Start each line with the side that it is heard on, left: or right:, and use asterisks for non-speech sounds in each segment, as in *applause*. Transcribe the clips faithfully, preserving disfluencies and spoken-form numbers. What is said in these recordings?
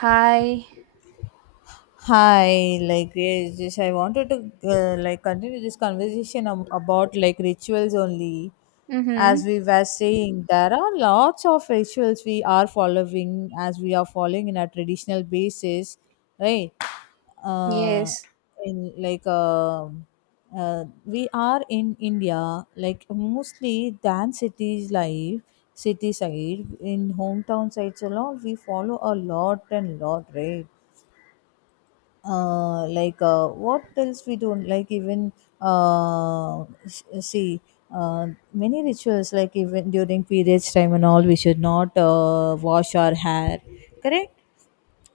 right: Hi.
left: Hi, like yes, yes, I wanted to uh, like continue this conversation ab- about like rituals only. As
right: Mm-hmm.
left: we were saying, there are lots of rituals we are following as we are following in a traditional basis, right? Uh,
right: Yes.
left: in like um uh, We are in India, like mostly than cities life, city side in hometown sites and all. We follow a lot and lot, right? Uh, like uh, what else we don't like even uh, s- see uh, many rituals like even during periods time and all we should not uh, wash our hair, correct.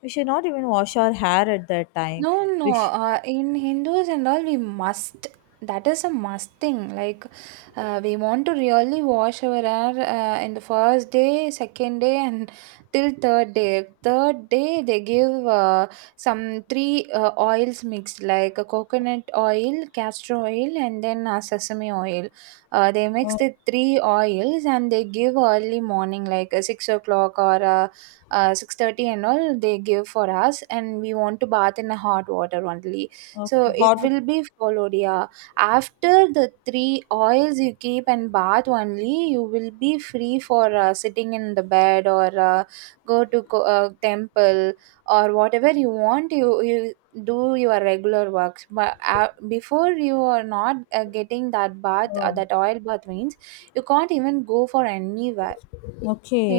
left: We should not even wash our hair at that time.
right: No,
left: we
right: no.
left: sh-
right: Uh, in Hindus and all, we must. That is a must thing. Like, uh, we want to really wash our hair uh, in the first day, second day, and till third day. Third day, they give uh, some three uh, oils mixed, like a coconut oil, castor oil, and then uh, sesame oil. Uh, they mix
left: oh,
right: the three oils and they give early morning, like uh, six o'clock or uh, uh, six thirty and all they give for us, and we want to bath in a hot water only, so
left: okay,
right: it
left: hot.
right: will be followed, yeah. After the three oils you keep and bath only, you will be free for uh, sitting in the bed or uh, go to co- uh, temple or whatever you want, you you do your regular works, but uh, before you are not uh, getting that bath, uh,
left: Oh.
right: that oil bath means you can't even go for anywhere.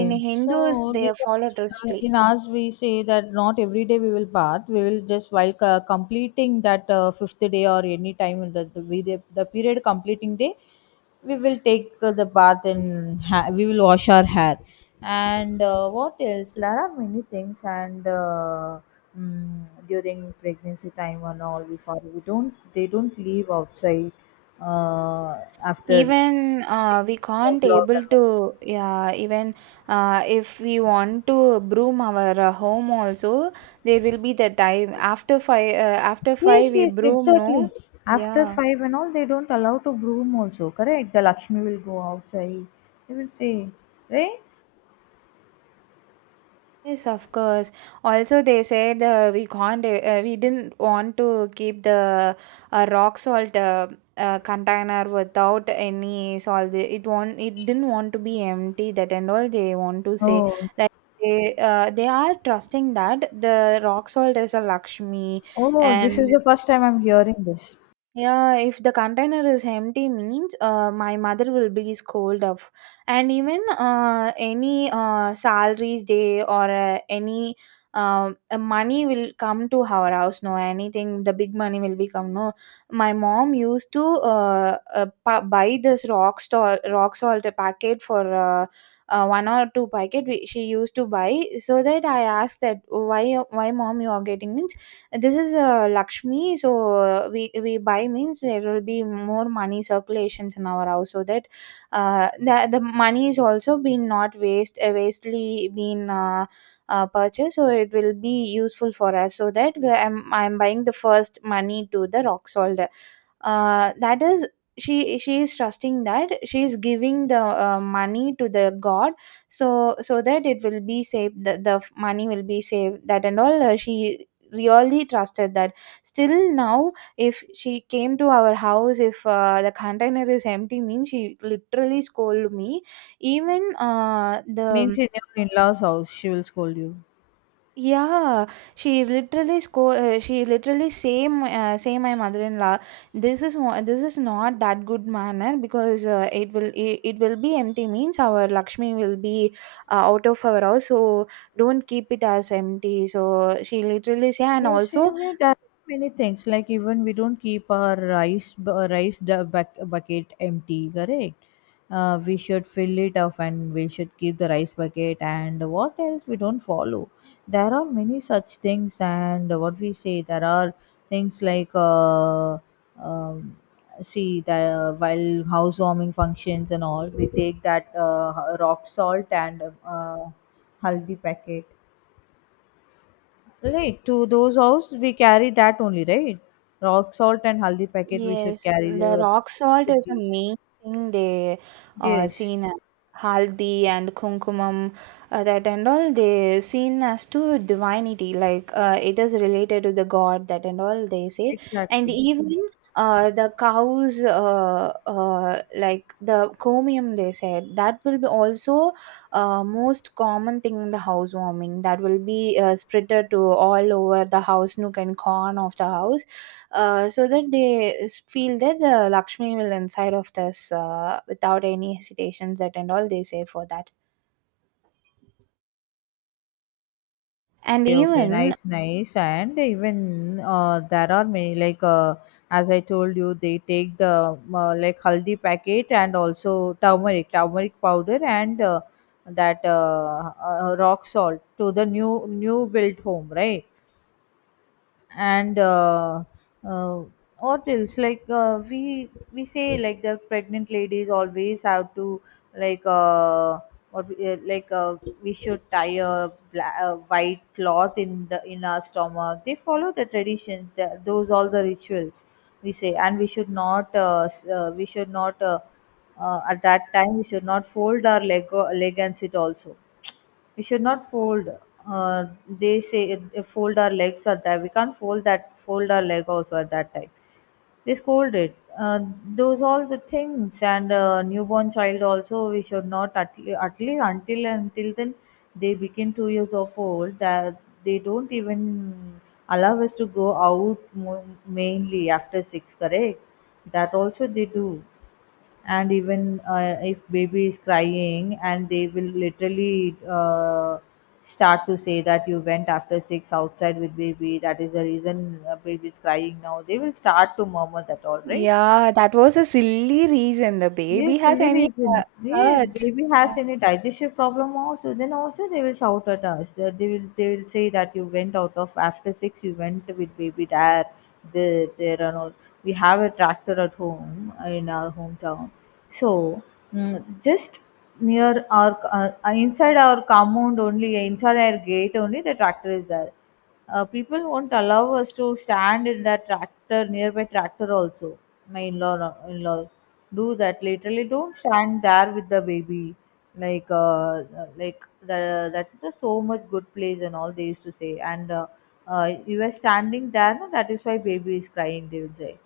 right: In Hindus
left: so
right: they
left: because,
right: follow
left: uh,
right: strictly.
left: in ours we say that not every day we will bath. We will just while uh, completing that uh, fifth day or any time in the the, we- the the period completing day, we will take uh, the bath and ha- we will wash our hair. And uh, what else? There are many things. And uh, mm, during pregnancy time and all, we follow. We don't. They don't leave outside uh, after
right: Even uh, we
left: six
right: can't
left: o'clock and
right: able
left: all.
right: to, yeah, even uh, if we want to broom our uh, home also, there will be the time after five. Uh, after
left: Yes,
right: five we
left: yes,
right: broom,
left: exactly.
right: no?
left: After
right: Yeah.
left: five and all, they don't allow to broom also, correct? The Lakshmi will go outside. They will say, right?
right: Yes, of course. Also, they said uh, we can't, uh, we didn't want to keep the uh, rock salt uh, uh, container without any salt. It won't, it didn't want to be empty. That and all they want to say,
left: Oh,
right: like, they uh, they are trusting that the rock salt is a Lakshmi
left: oh, this
right: and.
left: is the first time I'm hearing this.
right: Yeah, if the container is empty means uh, my mother will be scolded off. And even uh, any uh, salaries day or uh, any um, uh, money will come to our house. No, anything, the big money will become. No, my mom used to uh, uh, pa- buy this rock salt, rock salt packet for uh, uh, one or two packet we, she used to buy. So that I asked that why, why mom you are getting me? This is uh, Lakshmi, so uh, we we buy means there will be more money circulations in our house, so that uh, the the money is also been not waste, uh, wastely been. Uh, uh, purchased, so it will be useful for us, so that we, I'm, I'm buying the first money to the rock salt, uh, that is, she she is trusting that she is giving the uh, money to the god, so so that it will be saved, the, the money will be saved. That and all uh, she really trusted that. Still now, if she came to our house, if uh, the container is empty means she literally scolded me, even uh,
left: Means
right: the
left: in your in-laws' house, she will scold you.
right: yeah. She literally sco- uh, she literally say my- uh, say my mother-in-law, this is mo- this is not that good manner because uh, it will, it, it will be empty means our Lakshmi will be uh, out of our house, so don't keep it as empty. So she literally say. And
left: Yes,
right: also,
left: same way. There are many things. Like even we don't keep our rice bu- uh, rice du- buck- bucket empty. Correct. Uh, we should fill it up, and we should keep the rice bucket. And what else we don't follow? There are many such things, and what we say there are things like uh, um, see that while housewarming functions and all, we take that uh, rock salt and uh, haldi packet. Right, to those house we carry that only, right? Rock salt and haldi packet we should
right: yes,
left: carry. They
right: the
left: were-
right: rock
left: We
right: salt
left: should
right: is
left: give
right: a
left: them.
right: main thing they are
left: Yes,
right: seen as. Haldi and kumkumam, uh, that and all they seen as to divinity, like uh, it is related to the god, that and all they say. And
left: exactly.
right: even uh, the cows, uh, uh, like the chromium they said, that will be also uh, most common thing in the housewarming. That will be uh, spreaded to all over the house, nook and corner of the house, uh, so that they s- feel that the Lakshmi will inside of this uh, without any hesitations. That and all they say for that. And
left: Okay, okay,
right: even,
left: nice, nice. And even uh, there are many, like uh, as I told you, they take the uh, like haldi packet and also turmeric, turmeric powder and uh, that uh, uh, rock salt to the new new built home, right? And uh, uh, what else like uh, we we say like the pregnant ladies always have to like uh, what we- uh, like uh, we should tie a, bla- a white cloth in the in our stomach, they follow the tradition, the, those all the rituals we say. And we should not uh, s- uh, we should not uh, uh, at that time we should not fold our leg, uh, leg and sit also. We should not fold uh, they say it, uh, fold our legs. At that we can't fold, that fold our leg also at that time they scolded uh, those all the things. And uh, newborn child also we should not at, le- at least until until then they begin two years of old, that they don't even allow us to go out, mo- mainly after six, correct. That also they do. And even uh, if baby is crying and they will literally uh, start to say that you went after six outside with baby, that is the reason uh, baby is crying now. They will start to murmur that, all right.
right: yeah, that was a silly reason. The baby
left: Yes,
right: has
left: silly
right: any uh,
left: reason. Yes,
right: hurts.
left: baby
right: Yeah.
left: has any digestive problem also, then also they will shout at us. That, they will, they will say that you went out of after six. You went with baby there, there, there and all. We have a tractor at home uh, in our hometown. So mm, just near our uh, inside our compound only, inside our gate only, the tractor is there. Uh, people won't allow us to stand in that tractor, nearby tractor also. My in-law in-law do that literally, don't stand there with the baby, like uh, like the, that's just so much good place and all they used to say. And uh, uh, you are standing there no, that is why baby is crying, they will say.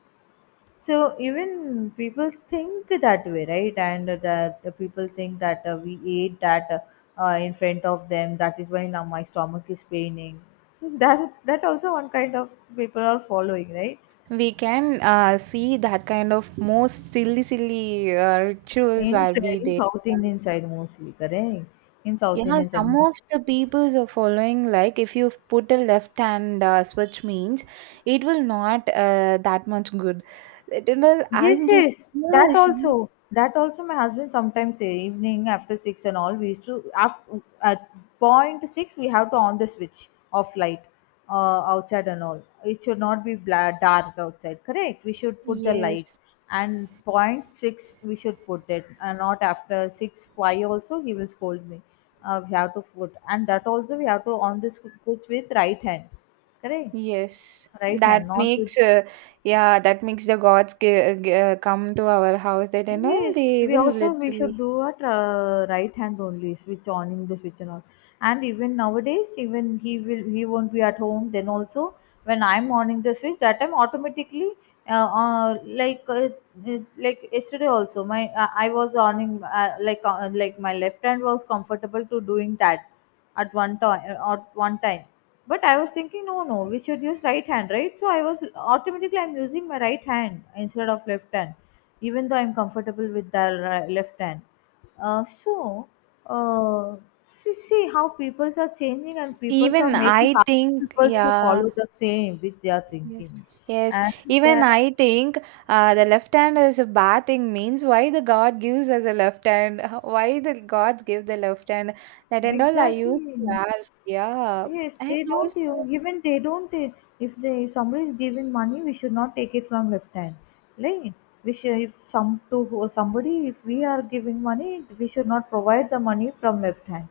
left: So even people think that way, right. And that the people think that uh, we ate that uh, in front of them, that is why now my stomach is paining. *laughs* That's, that also one kind of people are following, right.
right: We can uh, see that kind of most silly, silly uh, rituals
left: In
right: where be
left: train,
right: there.
left: South Indian side mostly, correct? In South
right: Yeah,
left: Indian side.
right: some of the peoples are following, like if you put a left hand uh, switch means it will not uh, that much good. It will,
left: Yes,
right: I'm just,
left: yes, that
right: yeah, sure.
left: also. That also, my husband sometimes say evening after six and all. We used to after, at point six we have to on the switch of light uh, outside and all. It should not be bla- dark outside. Correct. We should put the
right: Yes,
left: light, and point six we should put it, and not after six five also he will scold me. Uh, we have to put, and that also we have to on the sw- switch with right hand. Correct.
right: yes.
left: Right
right: That
left: hand, not with.
right: makes uh, yeah, that makes the gods g- g- uh, come to our house. That and all
left: Yes,
right: they
left: we
right: will
left: also we should
right: literally.
left: do at uh, right hand only, switch on the switch and all. And even nowadays, even he will, he won't be at home. Then also, when I'm on the switch, that time automatically, uh, uh, like uh, it- like yesterday also my uh, I was earning uh, like uh, like my left hand was comfortable to doing that at one time at one time. But I was thinking no no, we should use right hand, right. So I was automatically, I'm using my right hand instead of left hand, even though I'm comfortable with the ri- left hand. uh, so uh, See, see how peoples are changing and peoples are
right: Even
left: making
right: I
left: other
right: think,
left: peoples to
right: yeah.
left: follow the same which they are
right: Yes.
left: thinking.
right: Yes.
left: And there
right: Even
left: are,
right: I think uh, the left hand is a bad thing means why the God gives us a left hand, *laughs* why the gods give the left hand. That and all I used
left: exactly.
right: to ask. Yeah.
left: Yes,
right: And
left: they don't
right: also,
left: even given, they don't eh, if they somebody is giving money, we should not take it from left hand. Like we should, if some to who- somebody, if we are giving money, we should not provide the money from left hand.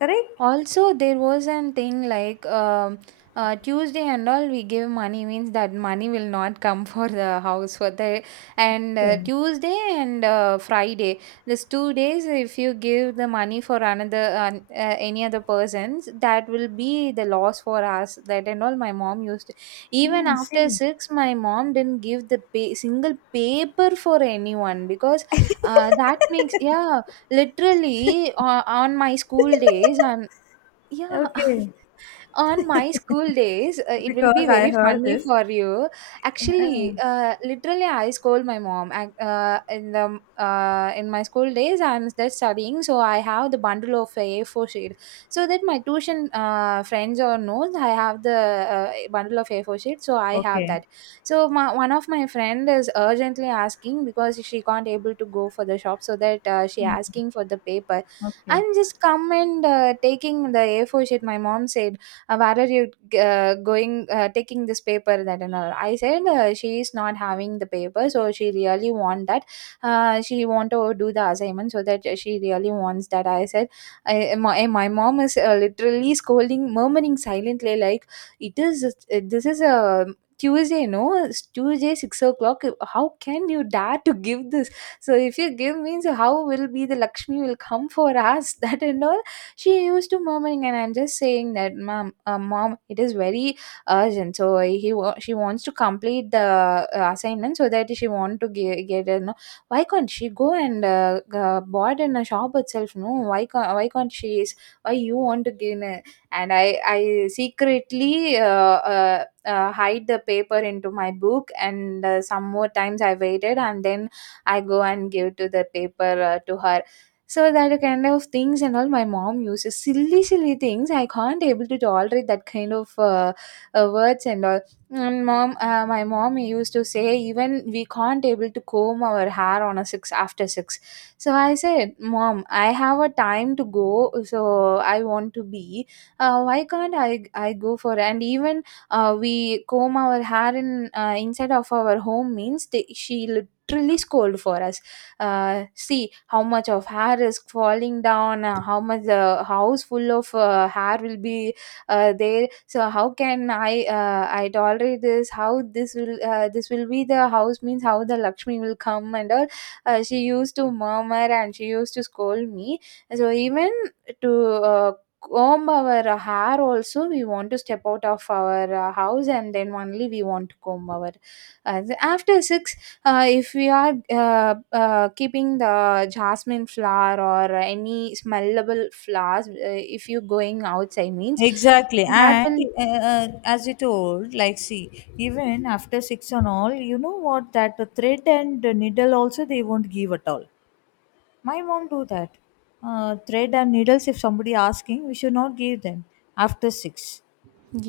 left: Correct?
right: also, there was an thing like um, uh, Tuesday and all we give money means that money will not come *laughs* for the house, for the and
left: Okay.
right: uh, Tuesday and uh, Friday, these two days if you give the money for another uh, uh, any other persons, that will be the loss for us. That and all my mom used to. Even
left: Hmm,
right: after
left: see.
right: six my mom didn't give the pay, single paper for anyone because uh, that makes, yeah. Literally uh, on my school days, and yeah. *laughs*
left: Okay.
right: On my school days, uh, it will be
left: Because I
right: very
left: heard
right: funny
left: this.
right: for you.
left: Yeah.
right: Actually, uh, literally, I scold my mom, ac- uh, in the uh, in my school days. I'm just studying, so I have the bundle of a A4 sheet, so that my tuition uh, friends or knows I have the uh, bundle of A four sheet, so I have
left: Okay.
right: that. So my, one of my friend is urgently asking because she can't able to go for the shop, so that uh, she asking for the paper
left: Okay.
right: and just come and uh, taking the A four sheet. My mom said, uh, "Where are you uh, going? Uh, taking this paper that and all." I said, uh, "She is not having the paper, so she really want that. Uh, she want to do the assignment, so that she really wants that." I said, I, my, eh, my mom is uh, literally scolding, murmuring silently, like, "It is. uh, This is a." Tuesday, no, it's Tuesday, six o'clock. How can you dare to give this? So if you give means how will be the Lakshmi will come for us, *laughs* that and all. She used to murmuring, and I'm just saying that mom, uh, mom, it is very urgent. So he wa- she wants to complete the uh, assignment, so that she want to ge- get a no. Why can't she go and uh, uh, board in a shop itself? No, why can't why can't she is, why you want to gain a? And I I secretly uh, uh, uh, hide the paper into my book, and uh, some more times I waited, and then I go and give to the paper uh, to her. So that kind of things and all my mom uses silly, silly things. I can't able to tolerate that kind of uh, uh, words and all. And mom uh, my mom used to say even we can't able to comb our hair on a six, after six. So I said, mom, I have a time to go, so I want to be, uh, why can't I i go for? And even uh, we comb our hair in uh, inside of our home means they, she literally scold for us. Uh, see how much of hair is falling down, uh, how much the house full of uh, hair will be uh, there. So how can i uh, i tolerate this? How this will, uh, this will be the house means how the Lakshmi will come, and all. Uh, she used to murmur, and she used to scold me. So even to uh, comb our uh, hair also, we want to step out of our uh, house and then only we want to comb our uh, after six. Uh, if we are uh, uh, keeping the jasmine flower or any smellable flowers, uh, if you going outside means
left: Exactly,
right: that
left: and
right: will,
left: uh, uh, as you told, like, see, even after six and all, you know what? That the thread and the needle also they won't give at all. My mom do that. Uh, thread and needles. If somebody asking, we should not give them after six.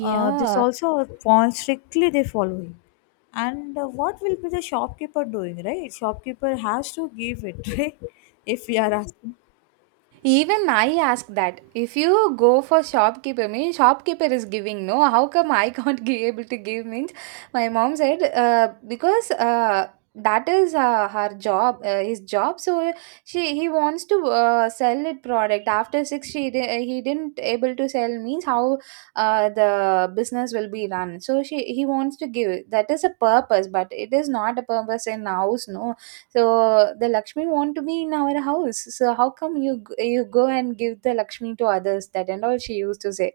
left: Uh, this also a point strictly they following. And uh, what will be the shopkeeper doing, right? Shopkeeper has to give it, *laughs* right? If we are asking.
right: Even I ask that, if you go for shopkeeper means, shopkeeper is giving, no? How come I *laughs* can't be able to give? Means my mom said, uh, because uh, that is uh, her job, uh, his job. So she he wants to uh, sell it product. After six, she di- he didn't able to sell. Means how uh, the business will be run. So she he wants to give. That is a purpose, but it is not a purpose in house, no. So the Lakshmi want to be in our house. So how come you g- you go and give the Lakshmi to others? That and all she used to say.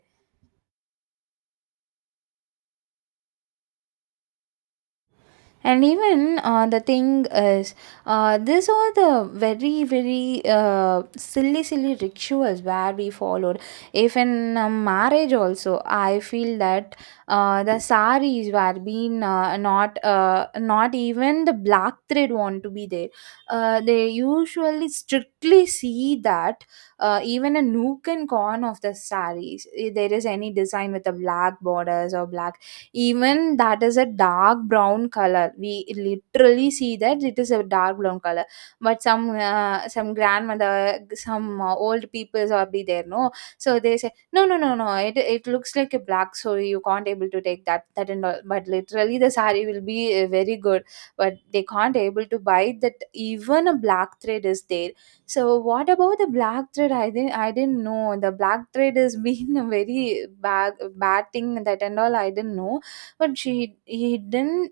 right: And even uh, the thing is, uh, these are the very, very uh, silly, silly rituals where we followed. If in a marriage also, I feel that uh, the saris were being uh, not, uh, not even the black thread want to be there. Uh, they usually strictly see that uh, even a nook and corner of the saris, if there is any design with the black borders or black, even that is a dark brown color. We literally see that it is a dark brown color, but some uh, some grandmother, some uh, old peoples are be there, no? So they say no, no, no, no, it, it looks like a black, so you can't able to take that that and all, but literally the saree will be uh, very good, but they can't able to buy that even a black thread is there. So what about the black thread? I didn't I didn't know the black thread has *laughs* been a very bad bad thing that and all, I didn't know. But she he didn't,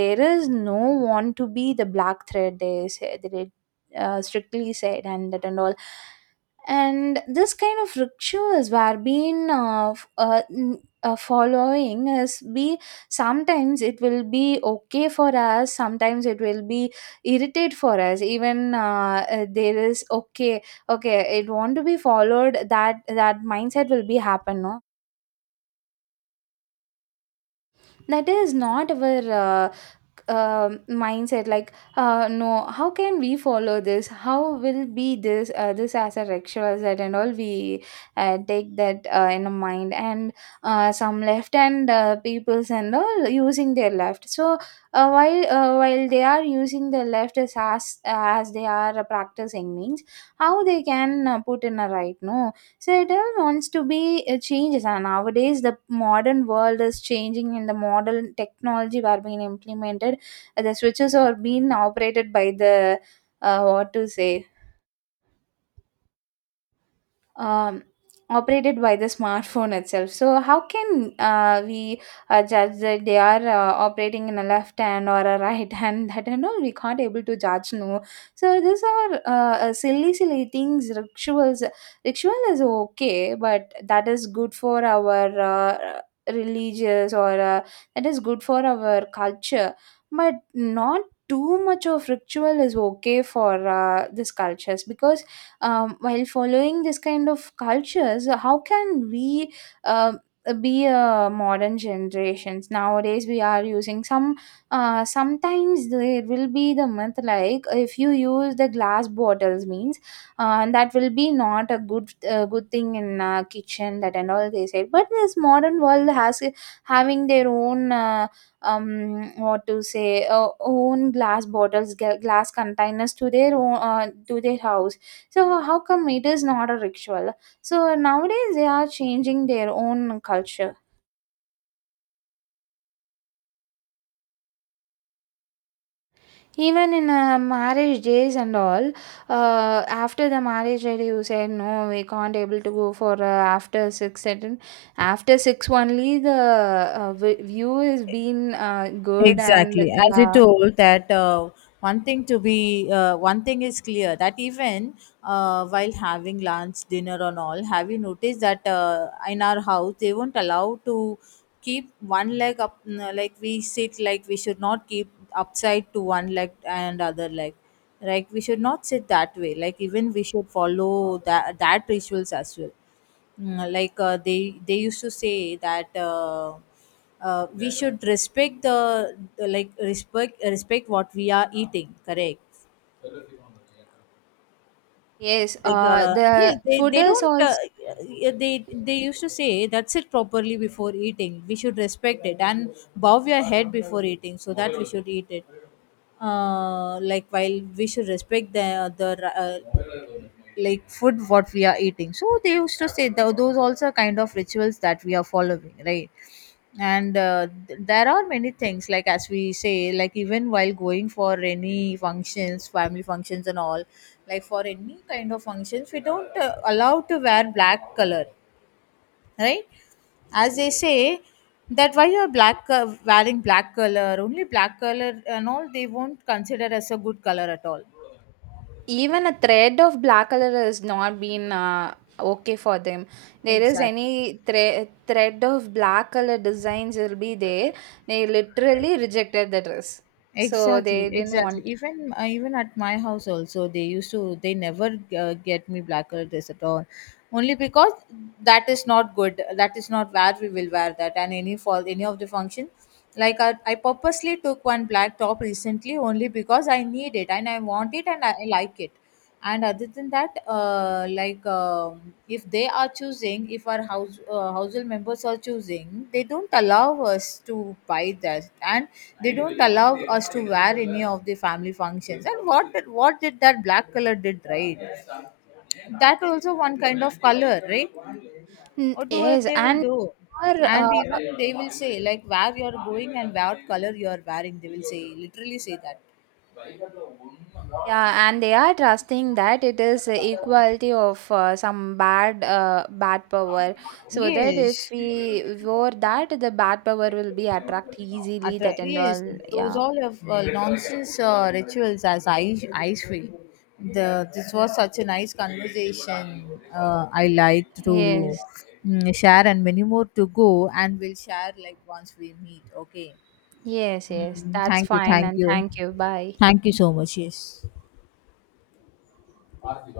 right: there is no want to be the black thread, they say they uh, strictly said and that and all. And this kind of rituals were being uh, f- uh, n- uh, following is be. Sometimes it will be okay for us, sometimes it will be irritate for us, even uh, uh, there is okay, okay it want to be followed, that that mindset will be happen, no? That is not our, uh, um mindset like. Uh, no, how can we follow this? How will be this uh, this as a ritual set and all, we uh, take that uh, in a mind. And uh, some left hand uh, peoples and all using their left. So uh, while uh, while they are using their left as as, as they are practicing means, how they can uh, put in a right, no? So it all wants to be uh, changes, and nowadays the modern world is changing and the modern technology are being implemented. Uh, the switches are being operated by the uh, what to say, um, operated by the smartphone itself. So how can uh, we uh, judge that they are uh, operating in a left hand or a right hand? *laughs* That and all we can't able to judge. No, so these are uh, uh, silly, silly things. Rituals, ritual is okay, but that is good for our. Uh, religious or uh, that is good for our culture, but not too much of ritual is okay for uh, these cultures, because um, while following this kind of cultures, how can we uh, be a modern generations? Nowadays we are using some uh, sometimes there will be the myth like if you use the glass bottles means uh, that will be not a good uh, good thing in uh, kitchen, that and all they said. But this modern world has having their own uh, um what to say, uh, own glass bottles, gla- glass containers to their own uh, to their house. So how come it is not a ritual? So nowadays they are changing their own culture. Even in uh, marriage days and all, uh, after the marriage day, you say no, we can't able to go for uh, after six. Certain after six only the uh, vi- view is been uh, good, and
left: Exactly. As you
right: yeah.
left: told that uh, one thing to be, uh, one thing is clear that even uh, while having lunch, dinner, and all, have you noticed that uh, in our house they won't allow to keep one leg up n- like we sit, like we should not keep upside to one leg and other leg. Like we should not sit that way. Like even we should follow that that rituals as well. Mm, like uh, they they used to say that. Uh, uh, we should respect the, the like respect, respect what we are eating, correct.
right: Yes,
left: Like
right: uh,
left: uh,
right: the
left: yeah, they,
right: food
left: they
right: is
left: don't uh,
right: also.
left: yeah, they they used to say that's it properly. Before eating we should respect it and bow your head before eating, so that we should eat it. Uh, like while we should respect the the uh, like food what we are eating, so they used to say tho- those also kind of rituals that we are following, right. And uh, th- there are many things, like as we say, like even while going for any functions, family functions and all, like for any kind of functions we don't uh, allow to wear black color, right. As they say, that why you're black, uh, wearing black color, only black color and all they won't consider as a good color at all.
right: Even a thread of black color has not been uh, okay for them. There is
left: exactly
right: any thre- thread of black color designs will be there, they literally rejected the dress. So
left: exactly
right: they didn't
left: exactly,
right: want.
left: even uh, even at my house also they used to, they never uh, get me blacker this at all, only because that is not good, that is not where we will wear that and any for any of the function. Like I, I purposely took one black top recently, only because I need it and I want it and i, I like it. And other than that uh, like um, if they are choosing, if our house uh, household members are choosing, they don't allow us to buy that. And they don't allow us to wear any of the family functions. And what did what did that black color did, right. That also one kind of color, right.
right: Mm,
left: What do
right: yes.
left: they will
right: And
left: do.
right: or, uh,
left: And even they will say, like where you are going and what color you are wearing, they will say, literally say that.
right: yeah, and they are trusting that it is equality of uh, some bad uh, bad power, so that if
left: Yes,
right: we wore that the bad power will be attract easily
left: attra-
right: that and
left: yes,
right: all,
left: those
right: yeah.
left: all of uh, nonsense uh, rituals, as i I feel. The this was such a nice conversation, uh, I like to
right: Yes.
left: mm, share, and many more to go, and we'll share like once we meet, okay.
right: Yes, yes.
left: Mm,
right: That's
left: thank you
right: fine.
left: thank
right: And
left: you,
right: thank you. Bye.
left: thank you so much, yes.